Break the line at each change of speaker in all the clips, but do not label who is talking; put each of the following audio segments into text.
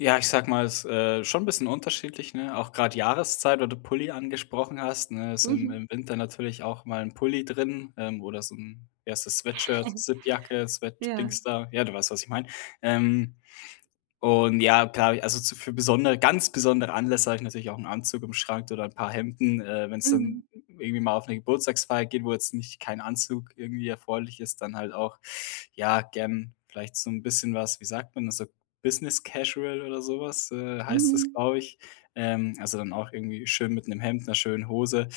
Ja, ich sage mal, ist, äh, schon 'n bisschen unterschiedlich, ne? Auch grad Jahreszeit, weil du Pulli angesprochen hast, ne? Ist im
Mhm.
im Winter natürlich auch mal 'n Pulli drin, ähm, oder so 'n, wie heißt das, Sweatshirt, Zippjacke, Sweat
Ja.
Dingsda, ja, du weißt, was ich mein. Ähm, und ja, klar, also so für besondere ganz besondere Anlässe habe ich natürlich auch 'n Anzug im Schrank oder 'n paar Hemden, äh, wenn's dann
Mhm.
irgendwie mal auf 'ne Geburtstagsfeier geht, wo jetzt nicht kein Anzug irgendwie erforderlich ist, dann halt auch, ja, gern vielleicht so 'n bisschen was, wie sagt man es, so Business Casual oder so was, äh, heißt das,
Mhm.
glaube ich, ähm, also dann auch irgendwie schön mit 'nem Hemd, 'ner schönen Hose.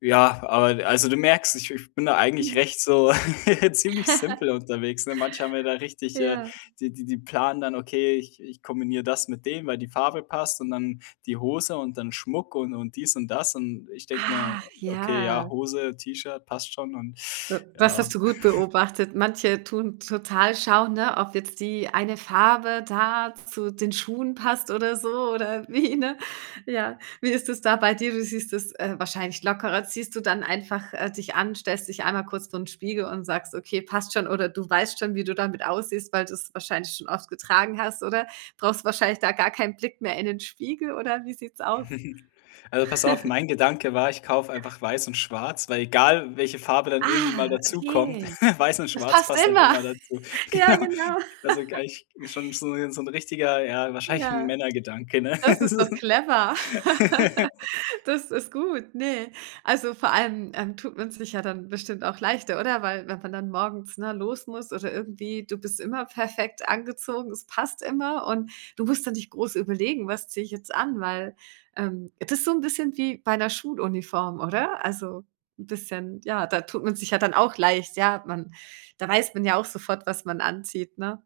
Ja, aber d also du merkst, ich ich bin da eigentlich
Mhm.
recht so, ziemlich simpel unterwegs, ne? Manche haben ja da richtig äh,
Ja.
die die die planen dann: „Okay, ich ich kombiniere das mit dem, weil die Farbe passt und dann die Hose und dann Schmuck“ und und dies und das. Und ich denke mir:
Ach,
„Okay,
ja.
ja, Hose, T-Shirt passt schon“ und
Äh, das hast
ja.
du gut beobachtet. Manche tun total schauen, ne, ob jetzt die eine Farbe da zu den Schuhen passt oder so oder wie, ne, ja. Wie ist es da bei dir? Du siehst es, äh, wahrscheinlich lockerer. Ziehst du dann einfach, äh, dich an, stellst dich einmal kurz vorn Spiegel und sagst: „Okay, passt schon.“ Oder du weißt schon, wie du damit aussiehst, weil du's wahrscheinlich schon oft getragen hast, oder? Brauchst wahrscheinlich da gar keinen Blick mehr in den Spiegel oder wie sieht's aus?
Also, pass auf, mein Gedanke war, ich kaufe einfach weiß und schwarz, weil egal welche Farbe dann irgendwie mal
Ah,
dazukommt,
okay.
weiß und
Es
schwarz
passt
passt halt
immer.
immer dazu.
Ja,
Genau,
genau.
also gleich schon so so 'n richtiger, ja, wahrscheinlich 'n
Ja.
Männergedanke, ne?
Das ist doch clever. Das ist gut, ne? Also vor allem, ähm, tut man sich ja dann bestimmt auch leichter, oder? Weil wenn man dann morgens, ne, los muss oder irgendwie du bist immer perfekt angezogen, es passt immer und du musst dann nicht groß überlegen: „Was ziehe ich jetzt an“, weil, ähm, das ist so 'n bisschen wie bei 'ner Schuluniform, oder? Also, 'n bisschen, ja, da tut man sich ja dann auch leicht, ja, man da weiß man ja auch sofort, was man anzieht, ne?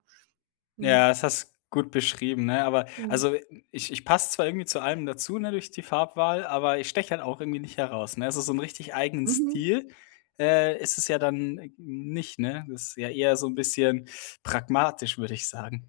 Mhm.
Ja, das hast gut beschrieben, ne, aber
Mhm.
also, ich ich passe zwar irgendwie zu allem dazu, ne, durch die Farbwahl, aber ich steche halt auch irgendwie nicht heraus, ne? Also so 'nen richtig eigenen
Mhm.
Stil, äh, ist es ja dann n nicht, ne, das ist ja eher so 'n bisschen pragmatisch, würde ich sagen.